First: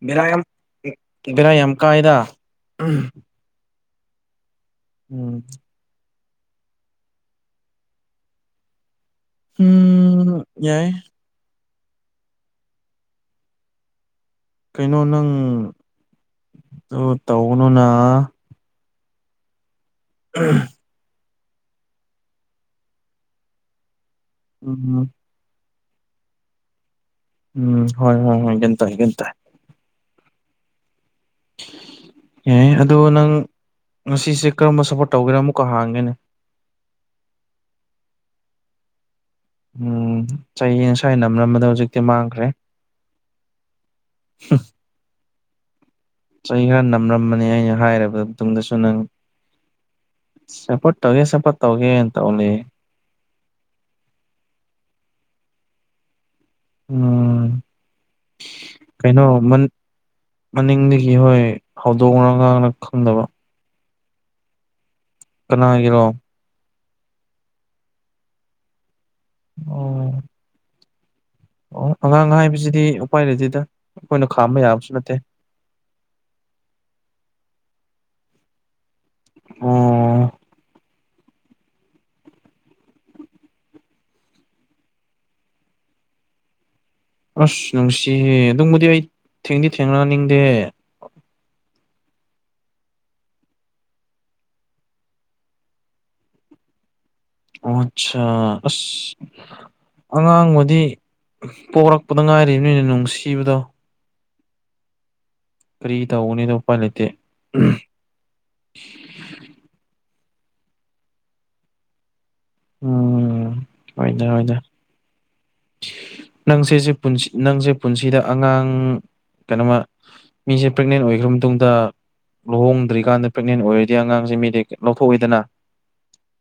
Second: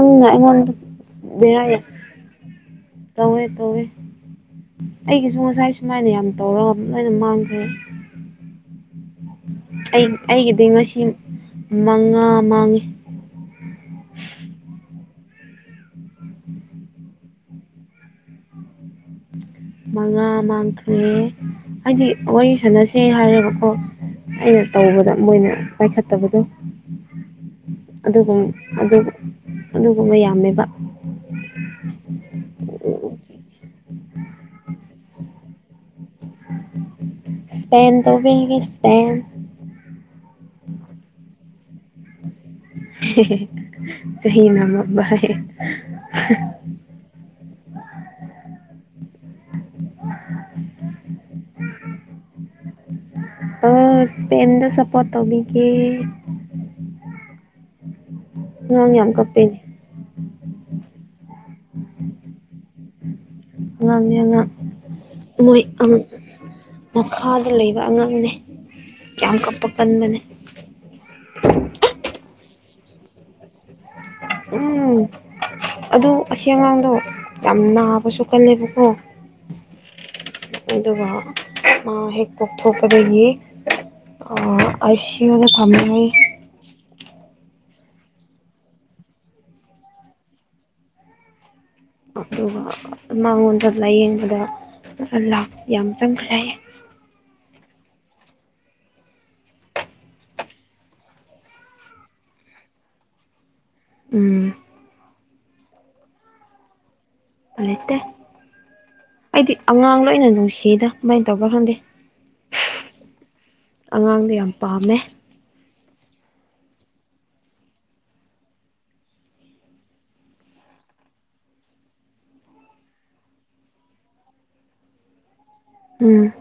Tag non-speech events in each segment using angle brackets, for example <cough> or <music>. ꯕꯦꯔꯥ ꯌꯥꯝ ꯑꯩꯉꯣꯟꯗ ꯕꯦꯔꯥ ꯌꯥꯝ ꯀꯥꯏꯗ ꯇꯧꯋꯦ ꯇꯧꯋꯦ ꯑꯩꯒꯤꯁꯨ ꯎꯝ ꯉꯁꯥꯏ ꯁꯨꯃꯥꯏꯅ ꯌꯥꯝ ꯇꯧꯔꯒ ꯑꯗꯨꯝ ꯂꯣꯏꯅ ꯃꯥꯡꯈ꯭ꯔꯦ ꯑꯩ ꯎꯝ ꯑꯩꯒꯤꯗꯤ ꯌꯥꯏ ꯉꯁꯤ ꯃꯪꯉꯥ ꯃꯥꯡꯉꯦ ꯀꯩꯅꯣ ꯅꯪ ꯑꯗꯨ ꯇꯧꯒꯅꯨꯅ ꯃꯪꯉꯥ ꯃꯥꯡꯈ꯭ꯔꯦ ꯍꯥꯏꯗꯤ ꯋꯥꯔꯤ ꯁꯥꯟꯅꯁꯦ ꯍꯥꯏꯔꯒꯀꯣ ꯑꯩꯅ ꯎꯝ ꯇꯧꯕꯗ ꯃꯣꯏꯅ ꯄꯥꯏꯈꯠꯇꯕꯗꯣ ꯎꯝ ꯍꯣꯏ ꯑꯗꯨꯒ ꯍꯣꯏ ꯍꯣꯏ ꯒ꯭ꯌꯥꯟ ꯇꯥꯏ ꯒ꯭ꯌꯥꯟ ꯇꯥꯏ ꯑꯗꯨꯒꯨꯝꯕ ꯌꯥꯝꯃꯦꯕ ꯌꯥꯏ ꯑꯗꯣ ꯅꯪ ꯉꯁꯤꯁꯦ ꯀꯔꯝꯕ ꯁꯄꯣꯔꯠ ꯇꯧꯒꯦꯔꯥ ꯑꯃꯨꯛꯀ ꯍꯥꯡꯒꯦꯅꯦ ꯏꯁꯄꯦꯟ ꯇꯧꯕꯤꯒꯅꯤ ꯏꯁꯄꯦꯟ ꯎꯝ ꯆꯍꯤ ꯉꯁꯥꯏ ꯅꯝꯔꯝꯕꯗꯣ ꯍꯧꯖꯤꯛꯇꯤ ꯃꯥꯡꯈ꯭ꯔꯦ ꯆꯍꯤ ꯅꯝꯔꯝꯕꯔ꯭ꯌꯦ ꯆꯍꯤ ꯈꯔ ꯅꯝꯔꯝꯕꯅꯤ ꯑꯩꯅ ꯍꯥꯏꯔꯕ ꯃꯇꯨꯡꯗꯁꯨ ꯅꯪ ꯁꯄꯣꯔꯠ ꯇꯧꯒꯦ ꯁꯄꯣꯔꯠ ꯇꯧꯒꯦꯅ ꯇꯧꯅꯦ ꯑꯣ ꯏꯁꯄꯦꯟꯗ ꯁꯄꯣꯔꯠ ꯇꯧꯕꯤꯒꯦ ꯎꯝ ꯑꯉꯥꯡ ꯌꯥꯝ ꯀꯩꯅꯣ ꯀꯞꯄꯦꯅꯦ ꯃꯅꯤꯡꯗꯒꯤ ꯍꯣꯏ ꯍꯧꯗꯣꯡꯔ ꯑꯉꯥꯡꯔ ꯈꯪꯗꯕ ꯑꯉꯥꯡꯅꯦ ꯑꯉꯥꯡ ꯃꯣꯏ ꯑꯪ ꯀꯅꯥꯒꯤꯔꯣ ꯃꯈꯥꯗ ꯂꯩꯕ ꯑꯉꯥꯡꯅꯦ ꯌꯥꯝ ꯀꯞꯄꯛ ꯑꯣ ꯀꯟꯕꯅꯦ ꯑꯣ ꯑꯉꯥꯡ ꯍꯥꯏꯕꯁꯤꯗꯤ ꯎꯄꯥꯏ ꯂꯩꯗꯦꯗ ꯎꯝ ꯑꯗꯨ ꯑꯁꯤ ꯑꯉꯥꯡꯗꯣ ꯌꯥꯝ ꯅꯥꯕꯁꯨ ꯀꯜꯂꯦꯕꯀꯣ ꯑꯣ ꯑꯗꯨꯒ ꯃꯥ ꯍꯦꯛ ꯄꯣꯛꯊꯣꯛꯄꯗꯒꯤ ꯑꯥ ꯑꯥꯏ ꯁꯤ ꯌꯨꯗ ꯊꯝꯃꯦ ꯍꯥꯏꯌꯦ ꯑꯁ ꯅꯨꯡꯁꯤꯍꯦ ꯑꯗꯨꯝꯕꯨꯗꯤ ꯑꯩ ꯊꯦꯡꯗꯤ ꯊꯦꯡꯅꯅꯤꯡꯗꯦ ꯑꯗꯨꯒ ꯃꯉꯣꯟꯗ ꯂꯥꯏꯌꯦꯡꯕꯗ ꯑꯥ ꯂꯥꯛ ꯌꯥꯝ ꯆꯪꯈ꯭ꯔꯦ ꯍꯥꯏꯌꯦ ꯑꯣ ꯑꯠꯁꯥ ꯑꯁ ꯑꯉꯥꯡꯕꯨꯗꯤ ꯄꯣꯔꯛꯄꯗ ꯉꯥꯏꯔꯤꯕꯅꯤꯅ ꯅꯨꯡꯁꯤꯕꯗꯣ ꯎꯝ ꯀꯔꯤ ꯇꯧꯒꯅꯤꯗ ꯎꯄꯥꯏ ꯂꯩꯇꯦ ꯂꯩꯇꯦ ꯑꯩꯗꯤ ꯑꯉꯥꯡ ꯂꯣꯏꯅ ꯅꯨꯡꯁꯤꯗ ꯀꯃꯥꯏ ꯇꯧꯕꯔ ꯈꯪꯗꯦ ꯎꯝ ꯍꯣꯏꯗ ꯑꯉꯥꯡꯗꯤ ꯌꯥꯝ ꯍꯣꯏꯗ ꯄꯥꯝꯃꯦ ꯅꯪꯁꯦ ꯄꯨꯟꯁꯤꯗ ꯑꯉꯥꯡ ꯀꯩꯅꯣꯃ ꯃꯤꯁꯦ ꯄ꯭ꯔꯦꯒꯅꯦꯟ ꯑꯣꯏꯈ꯭ꯔ ꯃꯇꯨꯡꯗ ꯂꯨꯍꯣꯡꯗ꯭ꯔꯤꯀꯥꯟꯗ ꯄ꯭ꯔꯦꯛꯅꯦꯟ ꯑꯣꯏꯔꯗꯤ ꯑꯉꯥꯡꯁꯦ ꯃꯤꯗꯤ ꯂꯧꯊꯣꯛꯏꯗꯅ ꯎꯝ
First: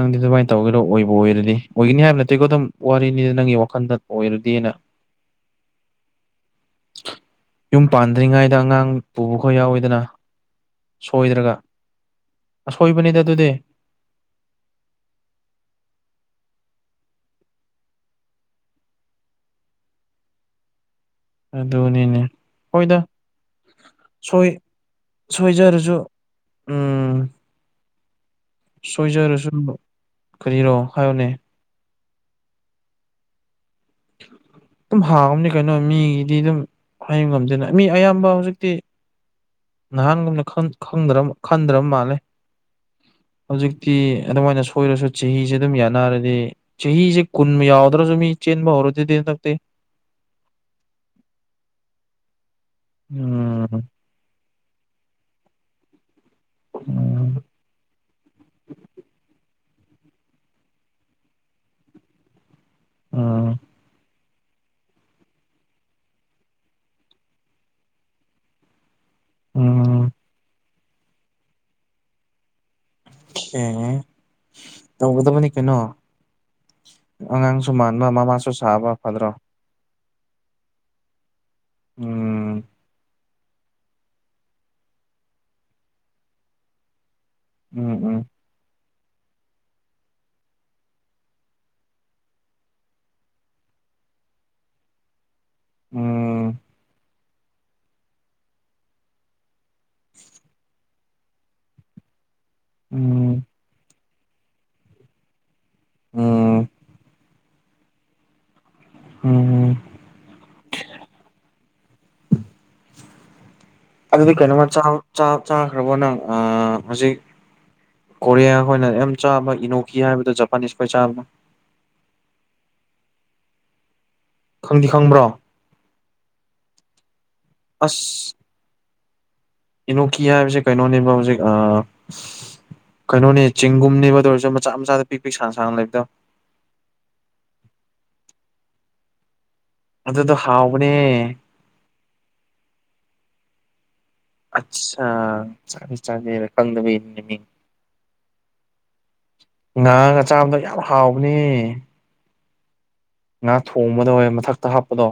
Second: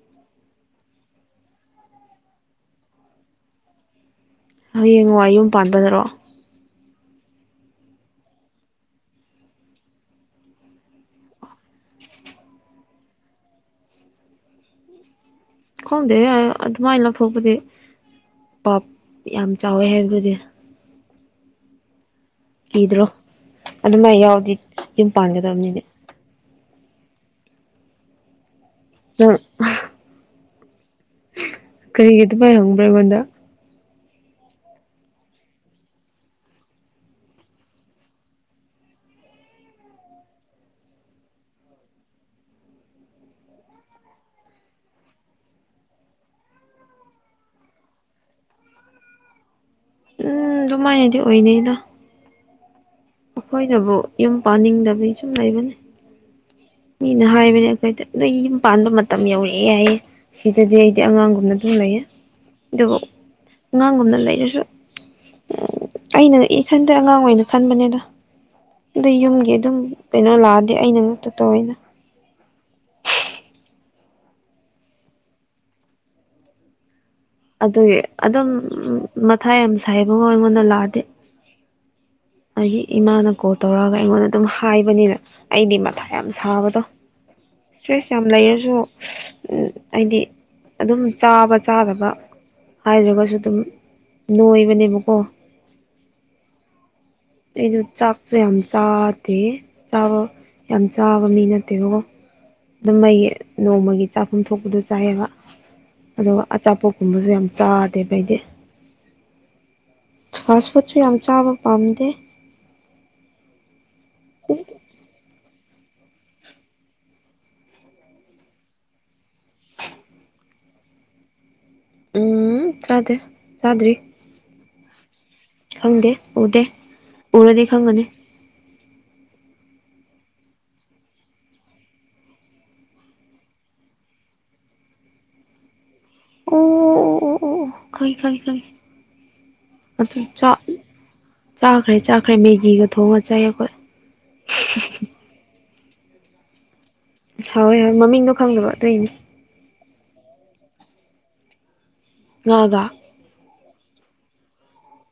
ꯅꯪꯗꯤ ꯑꯗꯨꯃꯥꯏꯅ ꯇꯧꯒꯦꯔꯣ ꯑꯣꯏꯕ ꯑꯣꯏꯔꯗꯤ ꯑꯣꯏꯒꯅꯤ ꯍꯥꯏꯕ ꯅꯠꯇꯦꯀꯣ ꯑꯗꯨꯝ ꯋꯥꯔꯤꯅꯤꯗ ꯅꯪꯒꯤ ꯋꯥꯈꯟꯗ ꯍꯌꯦꯡꯋꯥꯢ ꯌꯨꯝ ꯄꯥꯟꯕꯗꯔꯣ ꯌꯨꯝ ꯄꯥꯟꯗ꯭ꯔꯤꯉꯩꯗ ꯑꯉꯥꯡ ꯄꯨꯕꯈꯣꯢ ꯌꯥꯎꯋꯤꯗꯅ ꯁꯣꯏꯔꯒ ꯑꯁꯣꯏꯕꯅꯤꯗ ꯑꯗꯨꯗꯤ ꯈꯪꯗꯦ ꯑꯗꯨꯃꯥꯏ ꯂꯧꯊꯣꯛꯄꯗꯤ ꯄꯞ ꯌꯥꯝ ꯆꯥꯎꯋꯦ ꯍꯥꯏꯕꯗꯨꯗꯤ ꯑꯗꯨꯅꯤꯅꯦ ꯍꯣꯏꯗ ꯀꯤꯗ꯭ꯔꯣ ꯑꯗꯨꯃꯥꯏ ꯁꯣꯏ ꯌꯥꯎꯔꯗꯤ ꯌꯨꯝ ꯄꯥꯟꯒꯗꯕꯅꯤꯅꯦ ꯁꯣꯏꯖꯔꯖꯨ ꯎꯝ ꯅꯪ ꯁꯣꯏꯖꯔꯁꯨ ꯀꯔꯤꯔꯣ ꯍꯥꯏꯌꯣꯅꯦ ꯀꯔꯤꯒꯤ ꯑꯗꯨꯃꯥꯏ ꯍꯪꯕ꯭ꯔꯥ ꯑꯩꯉꯣꯟꯗ ꯑꯗꯨꯝ ꯍꯥꯡꯉꯝꯅꯤ ꯀꯩꯅꯣ ꯃꯤꯒꯤꯗꯤ ꯑꯗꯨꯝ ꯍꯥꯏꯕ ꯉꯝꯗꯅ ꯃꯤ ꯑꯌꯥꯝꯕ ꯍꯧꯖꯤꯛꯇꯤ ꯅꯍꯥꯟꯒꯨꯝꯅ ꯈꯟ ꯈꯟꯗ꯭ꯔ ꯈꯟꯗ꯭ꯔꯕ ꯃꯥꯜꯂꯦ ꯎꯝ ꯍꯧꯖꯤꯛꯇꯤ ꯑꯗꯨꯃꯥꯏꯅ ꯁꯣꯏꯔꯁꯨ ꯆꯍꯤꯁꯦ ꯑꯗꯨꯝ ꯌꯥꯅꯔꯗꯤ ꯆꯍꯤꯁꯦ ꯀꯨꯟ ꯌꯥꯎꯗ꯭ꯔꯁꯨ ꯃꯤ ꯆꯦꯟꯕ ꯍꯧꯔꯗꯨꯗꯤ ꯍꯟꯗꯛꯇꯤ ꯎꯝ ꯑꯗꯨꯃꯥꯏꯅꯗꯤ ꯑꯣꯏꯅꯩꯗ ꯎꯝ ꯑꯩꯈꯣꯏꯅꯕꯨ ꯌꯨꯝ ꯄꯥꯅꯤꯡꯗꯕꯒꯤ ꯁꯨꯝ ꯂꯩꯕꯅꯤ ꯃꯤꯅ ꯎꯝ ꯍꯥꯏꯕꯅꯦ ꯑꯩꯈꯣꯏꯗ ꯅꯣꯏ ꯌꯨꯝ ꯄꯥꯟꯕ ꯃꯇꯝ ꯌꯧꯔꯛꯑꯦ ꯍꯥꯏꯌꯦ ꯁꯤꯗꯗꯤ ꯑꯩꯗꯤ ꯑꯉꯥꯡꯒꯨꯝꯅ ꯑꯗꯨꯝ ꯂꯩꯌꯦ ꯗꯣ ꯑꯉꯥꯡ ꯒꯨꯝꯅ ꯂꯩꯔꯁꯨ ꯁꯨ ꯎꯝ ꯑꯩꯅ ꯏꯊꯟꯇ ꯑꯉꯥꯡ ꯑꯣꯏꯅ ꯈꯟꯕꯅꯦꯗ ꯑꯗꯨꯏ ꯌꯨꯝꯒꯤ ꯑꯗꯨꯝ ꯎꯝ ꯀꯩꯅꯣ ꯂꯥꯛꯑꯗꯤ ꯑꯩꯅ ꯉꯥꯛꯇ ꯇꯧꯋꯦꯗ ꯑꯣꯛꯈꯦ ꯇꯧꯒꯗꯕꯅꯤ ꯀꯩꯅꯣ ꯑꯉꯥꯡꯁꯨ ꯑꯗꯨꯒꯤ ꯃꯥꯟꯕ ꯑꯗꯨꯝ ꯃꯃꯥꯁꯨ ꯁꯥꯕ ꯐꯗ꯭ꯔꯣ ꯃꯊꯥ ꯌꯥꯝ ꯁꯥꯏꯌꯦꯕꯀꯣ ꯑꯩꯉꯣꯟꯗ ꯂꯥꯛꯑꯗꯤ ꯑꯝ ꯑꯩꯒꯤ ꯏꯃꯥꯅ ꯀꯣꯜ ꯇꯧꯔꯛꯑꯒ ꯑꯩꯉꯣꯟꯗ ꯑꯗꯨꯝ ꯍꯥꯏꯕꯅꯤꯅ ꯑꯩꯗꯤ ꯃꯊꯥ ꯌꯥꯝ ꯁꯥꯕꯗꯣ ꯎꯝ ꯁꯇ꯭ꯔꯦꯁ ꯎꯝ ꯌꯥꯝ ꯂꯩꯔꯁꯨ ꯎꯝ ꯑꯩꯗꯤ ꯑꯗꯨꯝ ꯆꯥꯕ ꯆꯥꯗꯕ ꯍꯥꯏꯗ꯭ꯔꯒꯁꯨ ꯑꯗꯨꯝ ꯅꯣꯏꯕꯅꯦꯕꯀꯣ ꯎꯝ ꯑꯩꯗꯣ ꯆꯥꯥꯛꯇꯣ ꯌꯥꯝ ꯆꯥꯗꯦ ꯆꯥꯕ ꯌꯥꯝ ꯆꯥꯕ ꯃꯤ ꯅꯠꯇꯦꯕꯀꯣ ꯑꯗꯨꯝ ꯑꯩꯒꯤ ꯎꯝ ꯅꯣꯡꯃꯒꯤ ꯆꯥꯐꯝ ꯊꯣꯛꯄꯗꯣ ꯆꯥꯏꯑꯦꯕ ꯑꯗꯨꯒ ꯎꯝ ꯑꯆꯥꯄꯣꯠꯀꯨꯝꯕꯁꯨ ꯌꯥꯝ ꯆꯗꯦꯕ ꯑꯩꯗꯤ ꯎꯝ ꯎꯝ ꯐꯥꯁꯐꯨꯠꯁꯨ ꯌꯥꯝ ꯆꯥꯕ ꯄꯝꯗꯦ ꯑꯗꯨꯗꯤ ꯀꯩꯅꯣꯝꯃ ꯆꯥ ꯆꯥ ꯆꯥꯈ꯭ꯔꯕꯣ ꯅꯪ ꯑꯥ ꯍꯧꯖꯤꯛ ꯀꯣꯔꯤꯌꯥ ꯈꯣꯏꯅ ꯌꯥꯝ ꯆꯥꯕ ꯏꯅꯣꯀꯤ ꯍꯥꯏꯕꯗꯣ ꯖꯄꯥꯅꯤꯁ ꯈꯣꯏ ꯆꯥꯕꯗꯣ ꯎꯝ ꯆꯥꯗꯦ ꯆꯥꯗ꯭ꯔꯤ ꯈꯪꯗꯤ ꯈꯪꯕ꯭ꯔꯣ ꯈꯪꯗꯦ ꯎꯗꯦ ꯎꯔꯗꯤ ꯈꯪꯒꯅꯤ ꯑꯁ ꯏꯅꯣꯀꯤ ꯍꯥꯏꯕꯁꯦ ꯀꯩꯅꯣꯅꯦꯕ ꯍꯧꯖꯤꯛ ꯑ ꯀꯩꯅꯣꯅꯦ ꯆꯤꯡꯒꯨꯝꯅꯦꯕ ꯑꯗꯨ ꯑꯣꯏꯔꯁꯨ ꯃꯆꯥ ꯃꯆꯥꯗ ꯄꯤꯛ ꯄꯤꯛ ꯁꯥꯡ ꯁꯥꯡꯅ ꯂꯩꯕꯗꯣ ꯑꯣ ꯑꯣ ꯑꯣ ꯑꯣ ꯑꯣ ꯑꯣ ꯈꯪꯉꯦ ꯈꯪꯉꯦ ꯈꯪꯉꯦ ꯑꯗꯨ ꯑꯗꯨꯗꯣ ꯆꯥ ꯍꯥꯎꯕꯅꯦ ꯆꯥꯈ꯭ꯔꯦ ꯆꯥꯈ꯭ꯔꯦ ꯃꯦꯒꯤꯒ ꯊꯣꯡꯉꯥ ꯆꯥꯏ ꯑꯩꯈꯣꯏ ꯑꯠꯁꯥ ꯆꯥꯗꯦ ꯆꯥꯗꯦ ꯍꯥꯏꯔ ꯈꯪꯗꯕꯒꯤ ꯍꯥꯎꯑꯦ ꯃꯃꯤꯡꯗꯣ ꯈꯪꯗꯕ ꯑꯗꯨꯏꯅꯤ ꯉꯥꯒ ꯆꯥꯕꯗꯣ ꯌꯥꯝ ꯍꯥꯎꯕꯅꯦ ꯉꯥꯒ ꯉꯥ ꯊꯣꯡꯕꯗꯣ ꯍꯣꯏ ꯃꯊꯛꯇ ꯍꯥꯞꯄꯗꯣ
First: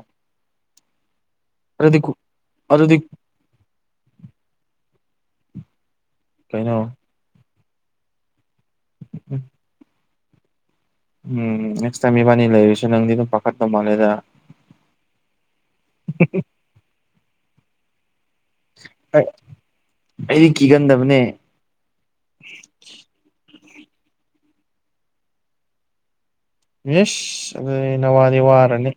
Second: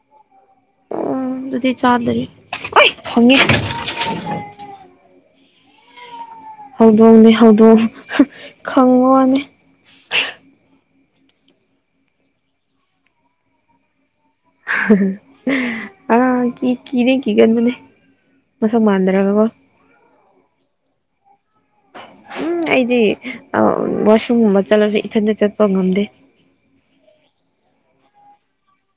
ꯎꯝ ꯑꯗꯨꯗꯤ ꯆꯥꯗ꯭ꯔꯤ ꯑꯣꯢ ꯑꯗꯨꯗꯤ ꯈꯪꯉꯦ ꯀꯩꯅꯣ ꯍꯧꯗꯣꯡꯅꯦ ꯍꯧꯗꯣꯡ ꯈꯪꯕ ꯋꯥꯅꯦ ꯎꯝ ꯅꯦꯛꯁ ꯇꯥꯏꯝ ꯏꯕꯅꯤ ꯂꯩꯔꯁꯨ ꯅꯪꯗꯤ ꯑꯗꯨꯝ ꯐꯥꯈꯠꯄ ꯃꯥꯜꯂꯦꯗ <unintelligible> ꯀꯤ ꯀꯤꯗꯤ ꯀꯤꯒꯟꯕꯅꯦ ꯃꯁꯛ ꯃꯥꯟꯗ꯭ꯔꯒ ꯀꯣ ꯑꯩꯗꯤ ꯀꯤꯒꯟꯗꯕꯅꯦ ꯎꯝ ꯑꯩꯗꯤ ꯑ ꯋꯥꯁꯔꯨꯝꯒꯨꯝꯕ ꯆꯠꯂꯁꯨ ꯏꯊꯟꯗ ꯆꯥꯠꯄ ꯉꯝꯗꯦ ꯏꯁ ꯑꯗꯨꯗꯤ ꯅꯪ ꯋꯥꯗꯤ ꯋꯥꯔꯅꯤ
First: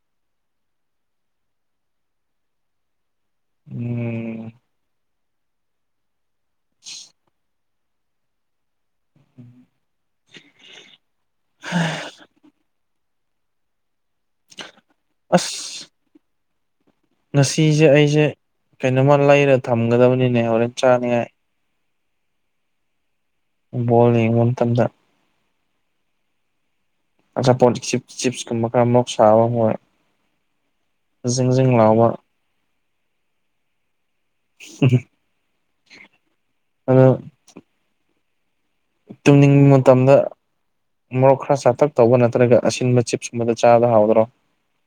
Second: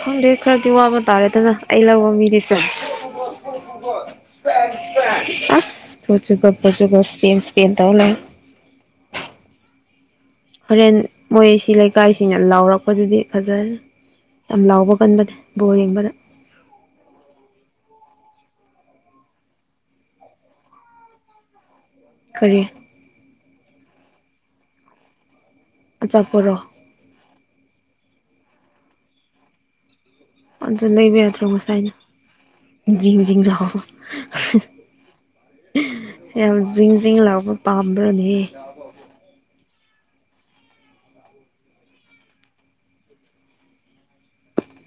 ꯈꯪꯗꯦ ꯈꯔꯗꯤ ꯋꯥꯕ ꯇꯥꯔꯦꯗꯅ ꯑꯩ ꯂꯧꯕ ꯃꯤꯗꯤꯁꯦꯁ ꯎꯝ ꯑꯁ ꯄꯣꯖꯨꯒ ꯄꯣꯖꯨꯒ ꯁꯄꯦꯟ ꯁꯄꯦꯟ ꯇꯧ ꯂꯩꯔꯦ <inaudible> ꯍꯣꯔꯦꯟ ꯃꯣꯏꯁꯤ ꯂꯩꯀꯥꯏꯁꯤꯡꯅ ꯂꯥꯎꯔꯛꯄꯗꯨꯗꯤ ꯐꯖꯔꯅꯤ ꯌꯥꯝ ꯂꯥꯎꯕ ꯀꯟꯕꯅꯦ ꯕꯣꯜ ꯌꯦꯡꯕꯗ ꯉꯁꯤꯖꯦ ꯑꯩꯖꯦ ꯀꯩꯅꯣꯝꯃ ꯂꯩꯔ ꯊꯝꯒꯗꯕꯅꯤꯅꯦ ꯍꯣꯔꯦꯟ ꯆꯥꯅꯤꯡꯉꯥꯏ ꯀꯔꯤ ꯕꯣꯜ ꯌꯦꯡꯕ ꯃꯇꯝꯗ ꯑꯆꯥꯄꯣꯠꯔꯣ ꯑꯆꯥꯄꯣꯠ ꯆꯤꯞꯁ ꯆꯤꯞꯁ ꯀꯨꯝꯕ ꯈꯔ ꯃꯣꯔꯣꯛ ꯁꯥꯕ ꯍꯣꯏ ꯑꯗꯨ ꯂꯩꯕ ꯖꯤꯡ ꯖꯤꯡ ꯌꯥꯗ꯭ꯔꯣꯉꯁꯥꯏꯅ ꯂꯥꯎꯕ ꯖꯤꯡ ꯖꯤꯡ ꯂꯥꯎꯕ <unintelligible> ꯌꯥꯝ ꯖꯤꯡ ꯑꯗꯨ ꯖꯤꯡ ꯂꯥꯎꯕ ꯄꯥꯝꯕ꯭ꯔꯥꯅꯦ ꯇꯨꯝꯅꯤꯡꯕ ꯃꯇꯝꯗ ꯃꯣꯔꯣꯛ ꯈꯔ ꯁꯥꯇꯛ ꯇꯧꯕ ꯅꯠꯇ꯭ꯔꯒ ꯑꯁꯤꯟꯕ ꯆꯤꯞꯁꯀꯨꯝꯕꯗꯣ ꯆꯥꯕꯗ ꯍꯥꯎꯗ꯭ꯔꯣ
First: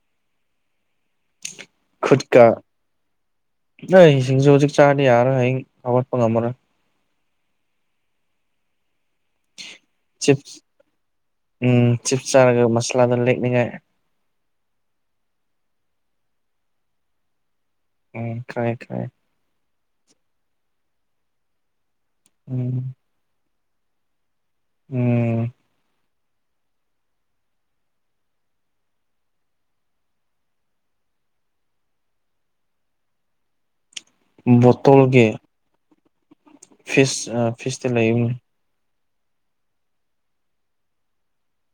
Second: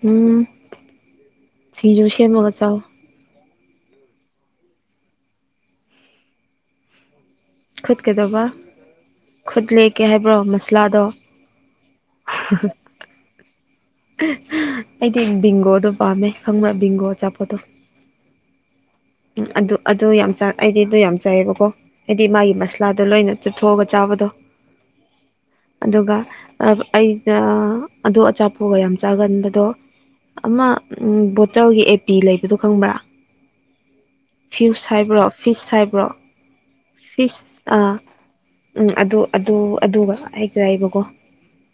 ꯎꯝ ꯁꯤꯡꯖꯨ ꯈꯨꯠꯀ ꯁꯦꯝꯃꯒꯥ ꯆꯥꯎ ꯅꯣꯏ ꯁꯤꯡꯖꯨ ꯍꯧꯖꯤꯛ ꯆꯥꯔꯗꯤ ꯌꯥꯔꯔꯣꯏ ꯍꯌꯦꯡ ꯍꯧꯒꯠꯄ ꯉꯝꯃꯔꯣꯏ ꯈꯨꯠ ꯀꯩꯗꯧꯕ ꯈꯨꯠ ꯂꯦꯛꯀꯦ ꯍꯥꯏꯕ꯭ꯔꯣ ꯆꯤꯞꯁ ꯃꯁꯂꯥꯗꯣ ꯎꯝ ꯆꯤꯞꯁ ꯆꯥꯔꯒ <unintelligible> <unintelligible> <unintelligible> ꯑꯩꯗꯤ ꯕꯤꯡꯒꯣꯗꯣ ꯄꯥꯝꯃꯦ ꯈꯪꯕꯔꯥ ꯕꯤꯡꯒꯣ ꯑꯆꯥꯄꯣꯠꯇꯣ ꯎꯝ ꯈꯪꯉꯦ ꯈꯪꯉꯦ ꯎꯝ ꯑꯗꯨ ꯑꯗꯨ ꯌꯥꯝ ꯆꯥ ꯑꯩꯗꯤ ꯑꯗꯨ ꯌꯥꯝ ꯆꯥꯏꯌꯦꯕꯀꯣ ꯑꯩꯗꯤ ꯃꯥꯒꯤ ꯎꯝ ꯃꯁꯥꯂꯥꯗꯣ ꯂꯣꯏꯅ ꯆꯨꯞꯊꯣꯛꯑꯒ ꯆꯥꯕꯗꯣ ꯎꯝ ꯑꯗꯨꯒ ꯑ ꯑꯩꯩꯅ ꯑꯗꯨ ꯑꯆꯥꯄꯣ ꯄꯨꯨ ꯌꯥꯝ ꯆꯥꯒꯟꯕꯗꯣ ꯑꯃ ꯕꯣꯇꯜꯒꯤ ꯑꯦ ꯄꯤ ꯂꯩꯕꯗꯣ ꯈꯪꯕ꯭ꯔꯥ ꯐꯨꯢꯁ ꯍꯥꯏꯕ꯭ꯔꯣ ꯕꯣꯇꯜꯒꯤ ꯐꯤꯁ ꯍꯥꯏꯕ꯭ꯔꯣ ꯐꯤꯁ ꯑ ꯐꯤꯁꯇꯤ ꯂꯩꯕꯅꯤ ꯎꯝ ꯑꯗꯨ ꯑꯗꯨ ꯑꯗꯨꯒ ꯍꯦꯛ ꯆꯥꯏꯌꯦꯕꯀꯣ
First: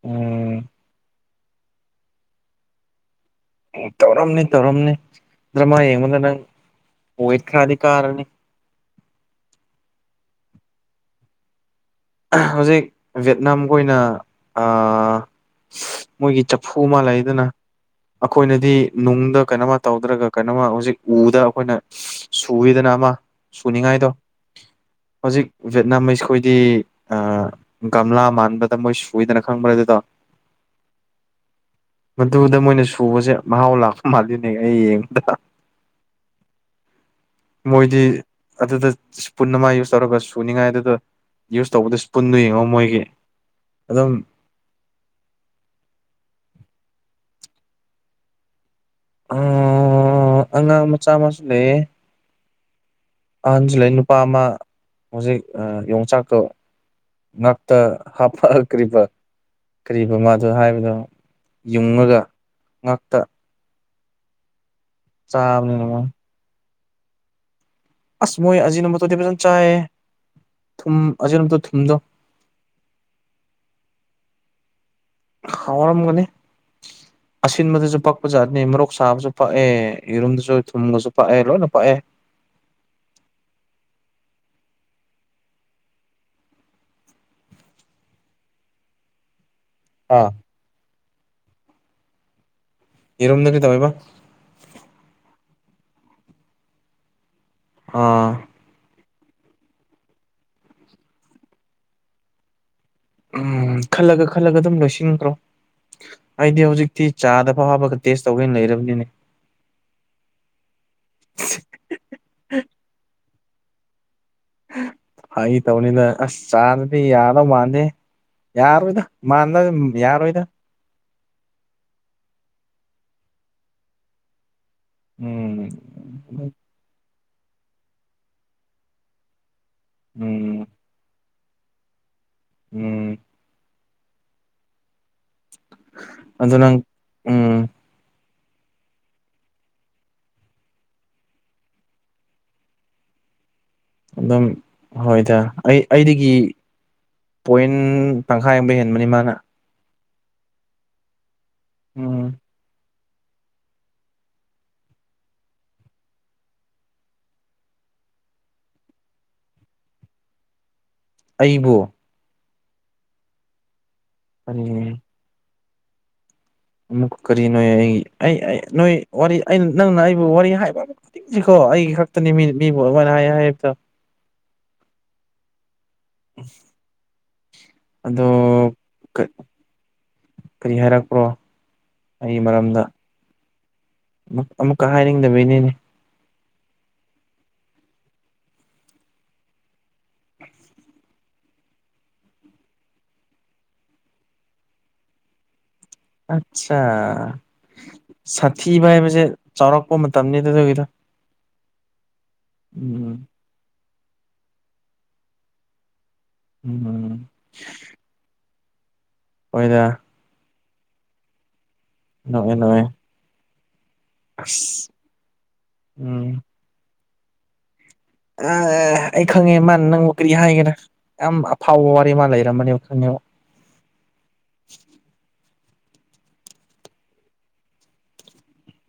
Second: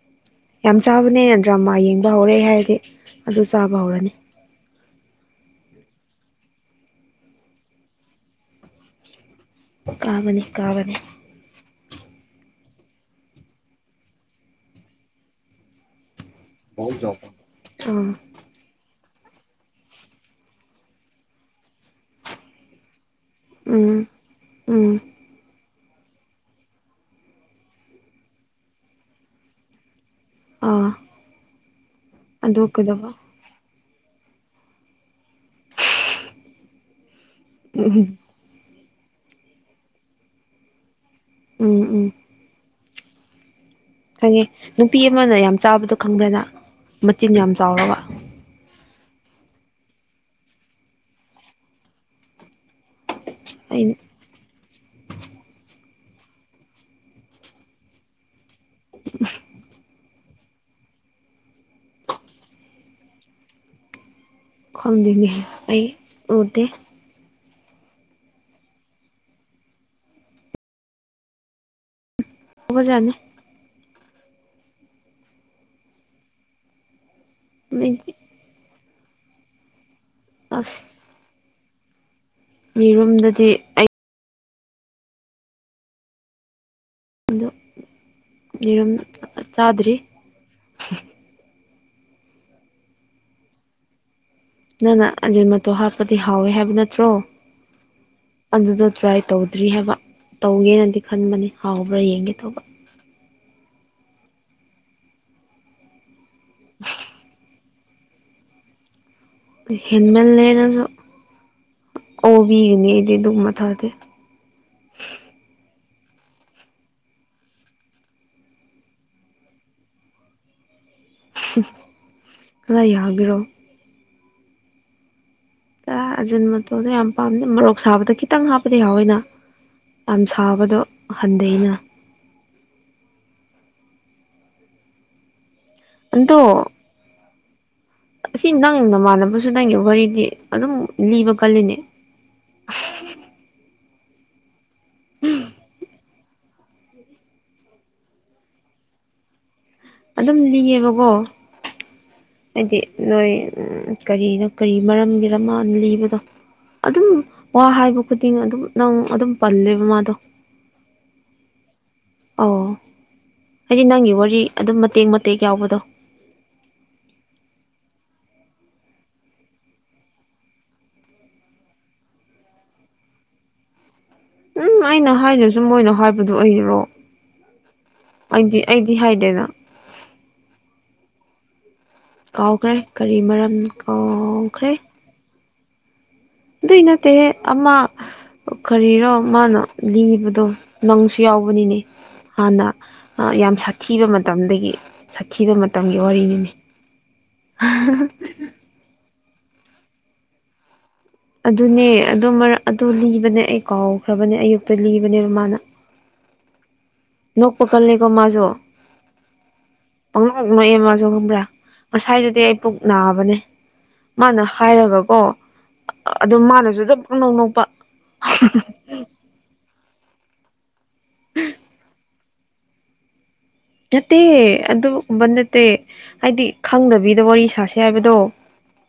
ꯎꯝ ꯌꯥꯝ ꯆꯥꯕꯅꯦ ꯗ꯭ꯔꯥꯃꯥ ꯌꯦꯡꯕ ꯍꯧꯔꯦ ꯍꯥꯏꯔꯗꯤ ꯑꯗꯨ ꯆꯥꯕ ꯍꯧꯔꯅꯤ ꯇꯧꯔꯝꯅꯤ ꯇꯧꯔꯝꯅꯤ ꯗ꯭ꯔꯥꯃꯥ ꯌꯦꯡꯕꯗ ꯅꯪ ꯑꯣꯠ ꯈꯔꯗꯤ ꯀꯥꯔꯅꯤ ꯀꯕꯅꯤ ꯀꯕꯅꯤ ꯍꯧꯖꯤꯛ ꯖꯦꯠꯅꯥ ꯃꯈꯣꯏꯅ ꯑ ꯃꯣꯏꯒꯤ ꯆꯐꯨ ꯑꯃ ꯂꯩꯗꯅ ꯑꯥ ꯑꯈꯣꯏꯅꯗꯤ ꯅꯨꯡꯗ ꯀꯩꯅꯣꯃ ꯇꯧꯗ꯭ꯔꯒ ꯀꯩꯅꯣꯃ ꯍꯧꯖꯤꯛ ꯎꯗ ꯑꯩꯈꯣꯏꯅ ꯁꯨꯏꯋꯦꯗꯅ ꯑꯃ ꯎꯝ ꯁꯨꯅꯤꯡꯉꯥꯏꯗꯣ ꯎꯝ ꯍꯧꯖꯤꯛ ꯖꯦꯠꯅꯥꯝꯁꯈꯣꯏꯗꯤ ꯑ ꯒꯝꯂꯥ ꯃꯥꯟꯕꯗ ꯃꯣꯏ ꯁꯨꯗꯅ ꯈꯪꯕ꯭ꯔꯥ ꯑꯗꯨꯗꯣ ꯑꯥ ꯃꯗꯨꯗ ꯑꯗꯨ ꯃꯣꯏꯅ ꯀꯩꯗꯧꯕ ꯁꯨꯕꯁꯦ ꯃꯍꯥꯎ ꯂꯥꯛꯄ ꯃꯥꯜꯂꯤꯅꯦ ꯑꯩ ꯌꯦꯕꯗ ꯃꯣꯏꯗꯤ ꯎꯝ ꯑꯗꯨꯗ ꯏꯁꯄꯨꯟ ꯑꯃ ꯌꯨꯁ ꯇꯧꯔꯒ ꯁꯨꯅꯤꯉꯥꯏ ꯑꯗꯨꯗ ꯌꯨꯁ ꯎꯝ ꯇꯧꯕꯗ ꯎꯝ ꯏꯁꯄꯨꯟꯗꯣ ꯌꯦꯡꯉꯣ ꯃꯣꯏꯒꯤ ꯑꯗꯨꯝ ꯈꯪꯉꯦ ꯅꯨꯄꯤ ꯑꯃꯅ ꯌꯥꯝ ꯆꯥꯕꯗꯣ ꯈꯪꯕ꯭ꯔꯅ ꯃꯆꯤꯟ ꯌꯥꯝ ꯆꯥꯎꯔꯒ ꯍꯣ ꯑꯉꯥꯡ ꯃꯆꯥ ꯑꯃꯁꯨ ꯂꯩꯌꯦ ꯑꯍꯟꯖꯨ ꯑꯩ ꯂꯩ ꯅꯨꯄꯥ ꯑꯃ ꯍꯧꯖꯤꯛ ꯑ ꯌꯣꯡꯆꯥꯛꯀ ꯉꯛꯇ ꯍꯥꯐꯛ ꯀꯔꯤꯕ ꯀꯔꯤꯕ ꯉꯥꯗꯣ ꯍꯥꯏꯕꯗꯣ ꯌꯨꯡꯉꯒ ꯉꯥꯛꯇ ꯈꯪꯗꯦꯅꯦ ꯆꯥꯕꯅꯤꯅ ꯑꯩ ꯃꯥ ꯎꯗꯦ ꯑꯁ ꯃꯣꯏ ꯑꯖꯤꯅ ꯃꯣꯇꯣꯔꯗꯤ ꯐꯖꯅ ꯆꯥꯏꯌꯦ ꯊꯨꯝ ꯑꯖꯤꯅ ꯃꯣꯇꯣꯔ ꯊꯨꯝꯗꯣ ꯎꯕꯖꯥꯅꯤ ꯍꯥꯎꯔꯝꯒꯅꯤ ꯑꯁꯤꯟꯕꯗꯁꯨ ꯑꯩꯗꯤ ꯄꯛꯄ ꯖꯥꯠꯅꯤ ꯃꯔꯣꯔꯣꯛ ꯁꯥꯕꯁꯨ ꯄꯛꯑꯦ ꯌꯦꯔꯨꯝꯗꯁꯨ ꯑꯁ ꯊꯨꯝꯒꯁꯨ ꯄꯥꯛꯑꯦ ꯂꯣꯏꯅ ꯄꯥꯛꯑꯦ ꯌꯦꯔꯨꯝꯗꯗꯤ ꯑꯩ ꯑꯩ ꯌꯦꯔꯨꯝ ꯆꯥꯗ꯭ꯔꯤ ꯑꯥ ꯌꯦꯔꯨꯝꯗ ꯀꯩꯗꯧꯑꯦꯕ ꯅꯪꯅ ꯑꯖꯤꯔ ꯃꯇꯣ ꯍꯥꯞꯄꯗꯤ ꯍꯥꯎꯋꯦ ꯍꯥꯏꯕ ꯅꯠꯇ꯭ꯔꯣ ꯑꯥ ꯑꯗꯨꯗ ꯇ꯭ꯔꯥꯏ ꯇꯧꯗ꯭ꯔꯤ ꯍꯥꯏꯕ ꯇꯧꯒꯦꯅꯗꯤ ꯈꯟꯕꯅꯤ ꯍꯥꯎꯕ꯭ꯔꯥ ꯌꯦꯡꯒꯦ ꯇꯧꯕ ꯎꯝ ꯈꯜꯂꯒ ꯈꯜꯂꯒ ꯑꯗꯨꯝ ꯂꯣꯏꯁꯤꯟꯈ꯭ꯔꯣ ꯑꯩꯗꯤ ꯍꯧꯖꯤꯛꯇꯤ ꯆꯥꯗ ꯋꯥꯕꯒ ꯇꯦꯁ ꯇꯧꯒꯦ ꯂꯩꯔꯕꯅꯤꯅꯦ ꯍꯦꯟꯃꯜꯂꯦꯅꯁꯨ ꯑꯣꯕꯤꯒꯅꯤ ꯑꯩꯗꯤ ꯑꯗꯨ ꯊꯥꯗꯦ ꯐꯩꯒꯤ ꯇꯧꯅꯤꯗ ꯑꯁ ꯆꯥꯗꯗꯤ ꯌꯥꯗꯧ ꯃꯥꯟꯗꯦ ꯌꯥꯔꯣꯏꯗ ꯃꯥꯗꯝ ꯌꯥꯔꯣꯏꯗ ꯈꯔꯥ ꯌꯥꯒ꯭ꯦꯔꯣ ꯎꯝ ꯑ ꯑꯖꯤꯟ ꯃꯇꯣꯗꯣ ꯌꯥꯝ ꯄꯥꯝꯗꯦ ꯃꯣꯔꯣꯛ ꯁꯥꯕꯗ ꯈꯤꯇꯪ ꯍꯥꯞꯄꯗꯤ ꯌꯥꯎꯋꯦꯅ ꯌꯥꯝ ꯎꯝ ꯁꯥꯕꯗꯣ ꯍꯟꯗꯩꯅ ꯎꯝ ꯑꯗꯣ ꯑꯗꯨ ꯅꯪ ꯎꯝ ꯑꯁꯤ ꯅꯪ ꯅꯃꯥꯟꯅꯕꯁꯨ ꯅꯪꯒꯤ ꯋꯥꯔꯤꯗꯤ ꯑꯗꯨꯝ ꯂꯤꯕ ꯀꯜꯂꯤꯅꯦ <inaudible> ꯑꯗꯨꯝ ꯍꯣꯏꯗ ꯑꯩ ꯑꯩꯗꯒꯤ ꯄꯣꯏꯟ ꯇꯪꯈꯥꯏ ꯑꯃꯕ ꯍꯦꯟꯕꯅꯤ ꯃꯥꯅ ꯑꯗꯨꯝ ꯂꯤꯌꯦꯕꯀꯣ ꯎꯝ ꯍꯥꯏꯗꯤ ꯅꯣꯏ ꯀꯔꯤꯅꯣ ꯀꯔꯤ ꯃꯔꯝꯒꯤꯔ ꯃꯥꯅ ꯂꯤꯕꯗꯣ ꯑꯗꯨꯝ ꯋꯥ ꯍꯥꯏꯕ ꯈꯨꯗꯤꯡ ꯑꯗꯨꯝ ꯅꯪ ꯑꯗꯨꯝ ꯄꯜꯂꯦꯕ ꯃꯥꯗꯣ ꯑꯩꯕꯨ ꯑꯧ ꯍꯥꯏꯗꯤ ꯅꯪꯒꯤ ꯋꯥꯔꯤ ꯀꯔꯤ ꯑꯗꯨꯝ ꯃꯇꯦꯛ ꯃꯇꯦꯛ ꯌꯥꯎꯕꯗꯣ ꯑꯃꯨꯛꯀ ꯀꯔꯤꯅꯣ ꯑꯩ ꯑꯩ ꯅꯣꯏ ꯋꯥꯔꯤ ꯑꯩꯅ ꯅꯪꯅ ꯑꯩꯕꯨ ꯋꯥꯔꯤ ꯍꯥꯏꯕ <unintelligible> ꯑꯩꯒꯤ ꯈꯛꯇꯅꯤ ꯃꯤꯅ ꯃꯤꯕꯨ ꯑꯗꯨꯃꯥꯏꯅ ꯍꯥꯏ ꯍꯥꯏꯕꯗꯣ ꯎꯝ ꯑꯩꯅ ꯍꯥꯏꯗꯖꯨ ꯃꯣꯏꯅ ꯍꯥꯏꯕꯗꯨ ꯑꯩꯅꯔꯣ ꯑꯗꯣ ꯑꯩꯗꯤ ꯑꯩꯗꯤ ꯍꯥꯏꯗꯦꯅ ꯀ꯭ꯔꯣ ꯑꯩꯒꯤ ꯀꯥꯎꯈ꯭ꯔꯦ ꯃꯔꯝꯗ ꯀꯔꯤ ꯃꯔꯝꯅ ꯀꯥꯎꯈ꯭ꯔꯦ ꯑꯃꯨꯛꯀ ꯍꯥꯏꯅꯤꯡꯗꯕꯤꯅꯤꯅꯦ ꯑꯗꯨꯏ ꯅꯠꯇꯦꯍꯦ ꯑꯃ ꯀꯔꯤꯔꯣ ꯃꯥꯅ ꯂꯤꯕꯗꯣ ꯅꯪꯁꯨ ꯌꯥꯎ ꯌꯥꯎꯕꯅꯤꯅꯦ ꯍꯥꯟꯅ ꯌꯥꯝ ꯁꯥꯊꯤꯕ ꯃꯇꯝꯗꯒꯤ ꯁꯥꯊꯤꯕ ꯃꯇꯝꯒꯤ ꯋꯥꯔꯤꯅꯤꯅꯦ ꯑꯠꯆꯥ ꯁꯥꯊꯤꯕ ꯍꯥꯏꯕꯖꯦ ꯆꯥꯎꯔꯛꯄ ꯃꯇꯝꯅꯤ ꯑꯗꯨꯒꯤꯗꯣ ꯑꯗꯨꯅꯦ ꯑꯗꯨ ꯃꯔꯛ ꯑꯗꯣ ꯎꯝ ꯂꯤꯕꯅꯦ ꯑꯩ ꯀꯥꯎ ꯈ꯭ꯔꯕꯅꯦ ꯑꯌꯨꯛꯇ ꯂꯤꯕꯅꯦꯕ ꯃꯥꯅ ꯎꯝ ꯅꯣꯛꯄ ꯀꯜꯂꯦꯀꯣ ꯃꯥꯖꯨ ꯍꯣꯏꯗ ꯅꯣꯛꯑꯦ ꯃꯁꯨ ꯈꯪꯕ꯭ꯔ ꯉꯁꯥꯏꯗꯨꯗꯤ ꯅꯣꯛꯑꯦ ꯑꯩ ꯄꯨꯛ ꯅꯣꯛꯑꯦ ꯅꯕꯅꯦ ꯃꯥꯅ ꯑꯁ ꯍꯥꯏꯔꯒꯀꯣ ꯑꯗꯨ ꯃꯥꯅꯖꯨ ꯑꯗꯨꯝ ꯅꯣꯛ ꯅꯣꯛꯄ ꯑꯥ ꯑꯩ ꯈꯪꯉꯦ ꯃꯥ ꯅꯪ ꯀꯔꯤ ꯍꯥꯏꯒꯦꯔ ꯌꯥꯝ ꯑꯐꯥꯎꯕ ꯋꯥꯔꯤ ꯑꯃ ꯂꯩꯔꯝꯃꯅꯦꯕ ꯈꯪꯉꯦꯕ ꯅꯠꯇꯦ ꯑꯗꯨꯒꯨꯝꯕ ꯅꯠꯇꯦ ꯍꯥꯏꯗꯤ ꯈꯪꯗꯕꯤꯗ ꯋꯥꯔꯤ ꯁꯥꯁꯦ ꯍꯥꯏꯕꯗꯣ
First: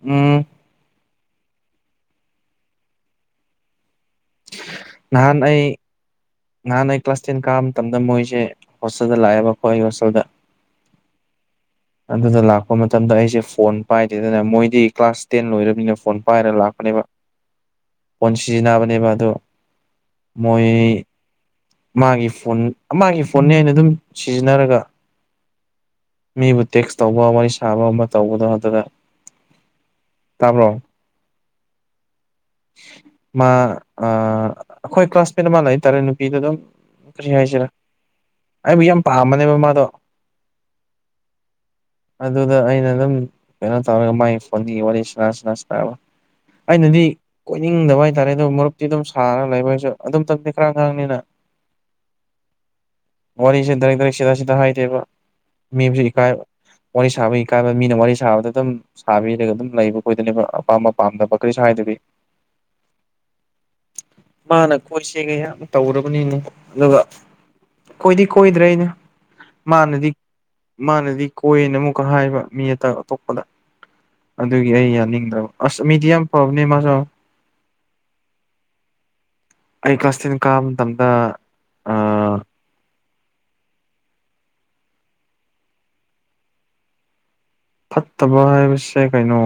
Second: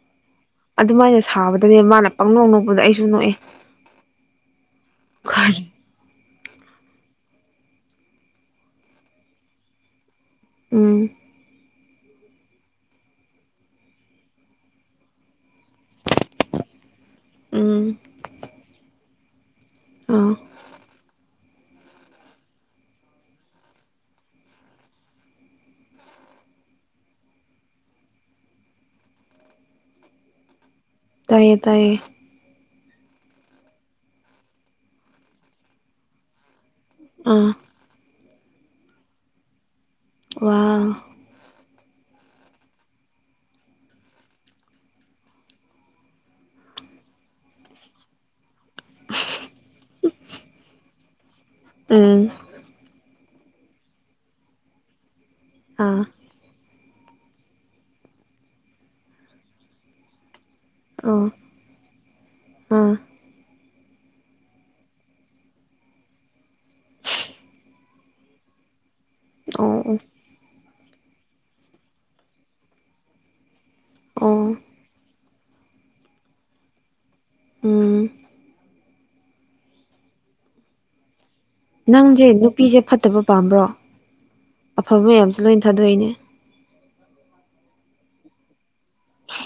ꯎꯝ ꯑꯗꯨꯃꯥꯏꯅ ꯁꯥꯕꯗꯅꯦ ꯃꯥꯅ ꯄꯪꯅꯣꯛ ꯅꯣꯛꯄꯗ ꯑꯩꯁꯨ ꯅꯣꯛꯑꯦ ꯅꯍꯥꯟ ꯑꯩ ꯅꯍꯥꯟ ꯑꯩ ꯀ꯭ꯂꯥꯁ ꯇꯦꯟ ꯀꯥꯕ ꯃꯇꯝꯗ ꯃꯣꯏꯖꯦ ꯍꯣꯁꯇꯦꯜꯗ ꯂꯥꯛꯑꯦꯕꯀꯣ ꯑꯩ ꯍꯣꯁꯇꯦꯜꯗ ꯎꯝ ꯑꯗꯨꯗ ꯂꯥꯛꯄ ꯃꯇꯝꯗ ꯑꯩꯖꯦ ꯐꯣꯟ ꯄꯥꯏꯗꯦꯗꯅ ꯃꯣꯏꯗꯤ ꯀ꯭ꯂꯥꯁ ꯇꯦꯟ ꯂꯣꯏ ꯑꯩꯅ ꯐꯣꯟ ꯄꯥꯏꯔ ꯂꯥꯛꯄꯅꯦꯕ ꯎꯝ ꯐꯣꯟ ꯁꯤꯖꯤꯟꯅꯕꯅꯦꯕ ꯑꯗꯣ ꯑꯥ ꯃꯣꯏ ꯃꯥꯒꯤ ꯐꯣꯟ ꯃꯥꯒꯤ ꯐꯣꯟꯅꯦ ꯑꯩꯅ ꯑꯗꯨꯝ ꯁꯤꯖꯤꯟꯅꯔꯒ ꯃꯤꯕꯨ ꯇꯦꯛꯁ ꯇꯧꯕ ꯋꯥꯔꯤ ꯁꯥꯕ ꯑꯃ ꯇꯧꯕꯗꯣ ꯑꯗꯨꯗ ꯇꯕ꯭ꯔꯣ ꯇꯌꯦ ꯇꯌꯦ ꯃꯥ ꯑꯥ ꯈꯣꯏ ꯀ꯭ꯂꯥꯁꯃꯦꯠ ꯑꯃ ꯂꯩꯇꯔꯦ ꯅꯨꯄꯤꯗꯣ ꯑꯗꯨꯝ ꯀꯔꯤ ꯑꯥ ꯍꯥꯏꯁꯤꯔ ꯑꯩꯕꯨ ꯌꯥꯝ ꯄꯥꯝꯕꯅꯦꯕ ꯃꯥꯗꯣ ꯋꯥꯎ ꯑꯗꯨꯗ ꯑꯩꯅ ꯑꯗꯨꯝ ꯀꯩꯅꯣ ꯇꯧꯔꯒ ꯃꯥꯏ ꯐꯣꯟꯗꯒꯤ ꯋꯥꯔꯤ ꯁꯅꯥ ꯁꯅꯥ ꯁꯅꯕ ꯑꯩꯅꯗꯤ ꯀꯣꯏꯅꯤꯡꯗꯕ ꯍꯥꯏꯇꯔꯦ ꯑꯗꯨ ꯃꯔꯨꯞꯇꯤ ꯑꯗꯨꯝ ꯁꯥꯔ ꯂꯩꯕ ꯑꯩꯁꯨ ꯑꯗꯨ ꯃꯇꯝꯗꯤ ꯈꯔ ꯑꯉꯥꯡꯅꯤꯅ ꯎꯝ ꯋꯥꯔꯤꯁꯦ ꯗꯏꯔꯦꯛ ꯗꯏꯔꯦꯛ ꯁꯤꯗ ꯁꯤꯗ ꯍꯥꯏꯗꯦꯕ ꯑꯥ ꯃꯤꯕꯨꯖꯨ ꯏꯀꯥꯏꯕ ꯋꯥꯔꯤ ꯁꯥꯕꯒꯤ ꯀꯥꯏꯕ ꯃꯤꯅ ꯋꯥꯔꯤ ꯁꯥꯕꯗ ꯑꯗꯨꯝ ꯁꯥꯕꯤꯔꯒ ꯑꯗꯨꯝ ꯂꯩꯕ ꯑꯈꯣꯏꯗꯅꯦꯕ ꯄꯥꯝꯕ ꯑꯣ ꯄꯥꯝꯗꯕ ꯀꯔꯤꯁꯨ ꯍꯥꯏꯗꯕꯤ ꯑꯥ ꯃꯥꯅ ꯀꯣꯏꯁꯦꯒ ꯌꯥꯝ ꯇꯧꯔꯕꯅꯤꯅꯦ ꯑꯗꯨꯒ ꯀꯣꯏꯗꯤ ꯀꯣꯏꯗ꯭ꯔꯦ ꯑꯩꯗꯤ ꯑꯣ ꯑꯣ ꯃꯥꯅꯥꯗꯤ ꯀꯣꯏꯅ ꯑꯃꯨꯛꯀ ꯍꯥꯏꯕ ꯃꯤ ꯑꯇ ꯑꯇꯣꯞꯄꯗ ꯑꯣ ꯑꯗꯨꯒꯤ ꯑꯩ ꯌꯥꯅꯤꯡꯗꯕ ꯑꯁ ꯃꯤꯗꯤ ꯌꯥꯝ ꯐꯕꯅꯤ ꯃꯁꯨ ꯎꯝ ꯑꯩ ꯀꯂ꯭ꯥꯁ ꯇꯦꯟ ꯀꯕ ꯃꯇꯝꯗ ꯑ ꯅꯪꯁꯦ ꯅꯨꯄꯤꯁꯦ ꯐꯠꯇꯕ ꯄꯥꯝꯕ꯭ꯔꯣ ꯑꯐꯕ ꯃꯌꯥꯝꯁꯦ ꯂꯣꯏꯅ ꯊꯥꯗꯣꯛꯏꯅꯦ ꯐꯠꯇꯕ ꯍꯥꯏꯕꯁꯦ ꯀꯩꯅꯣ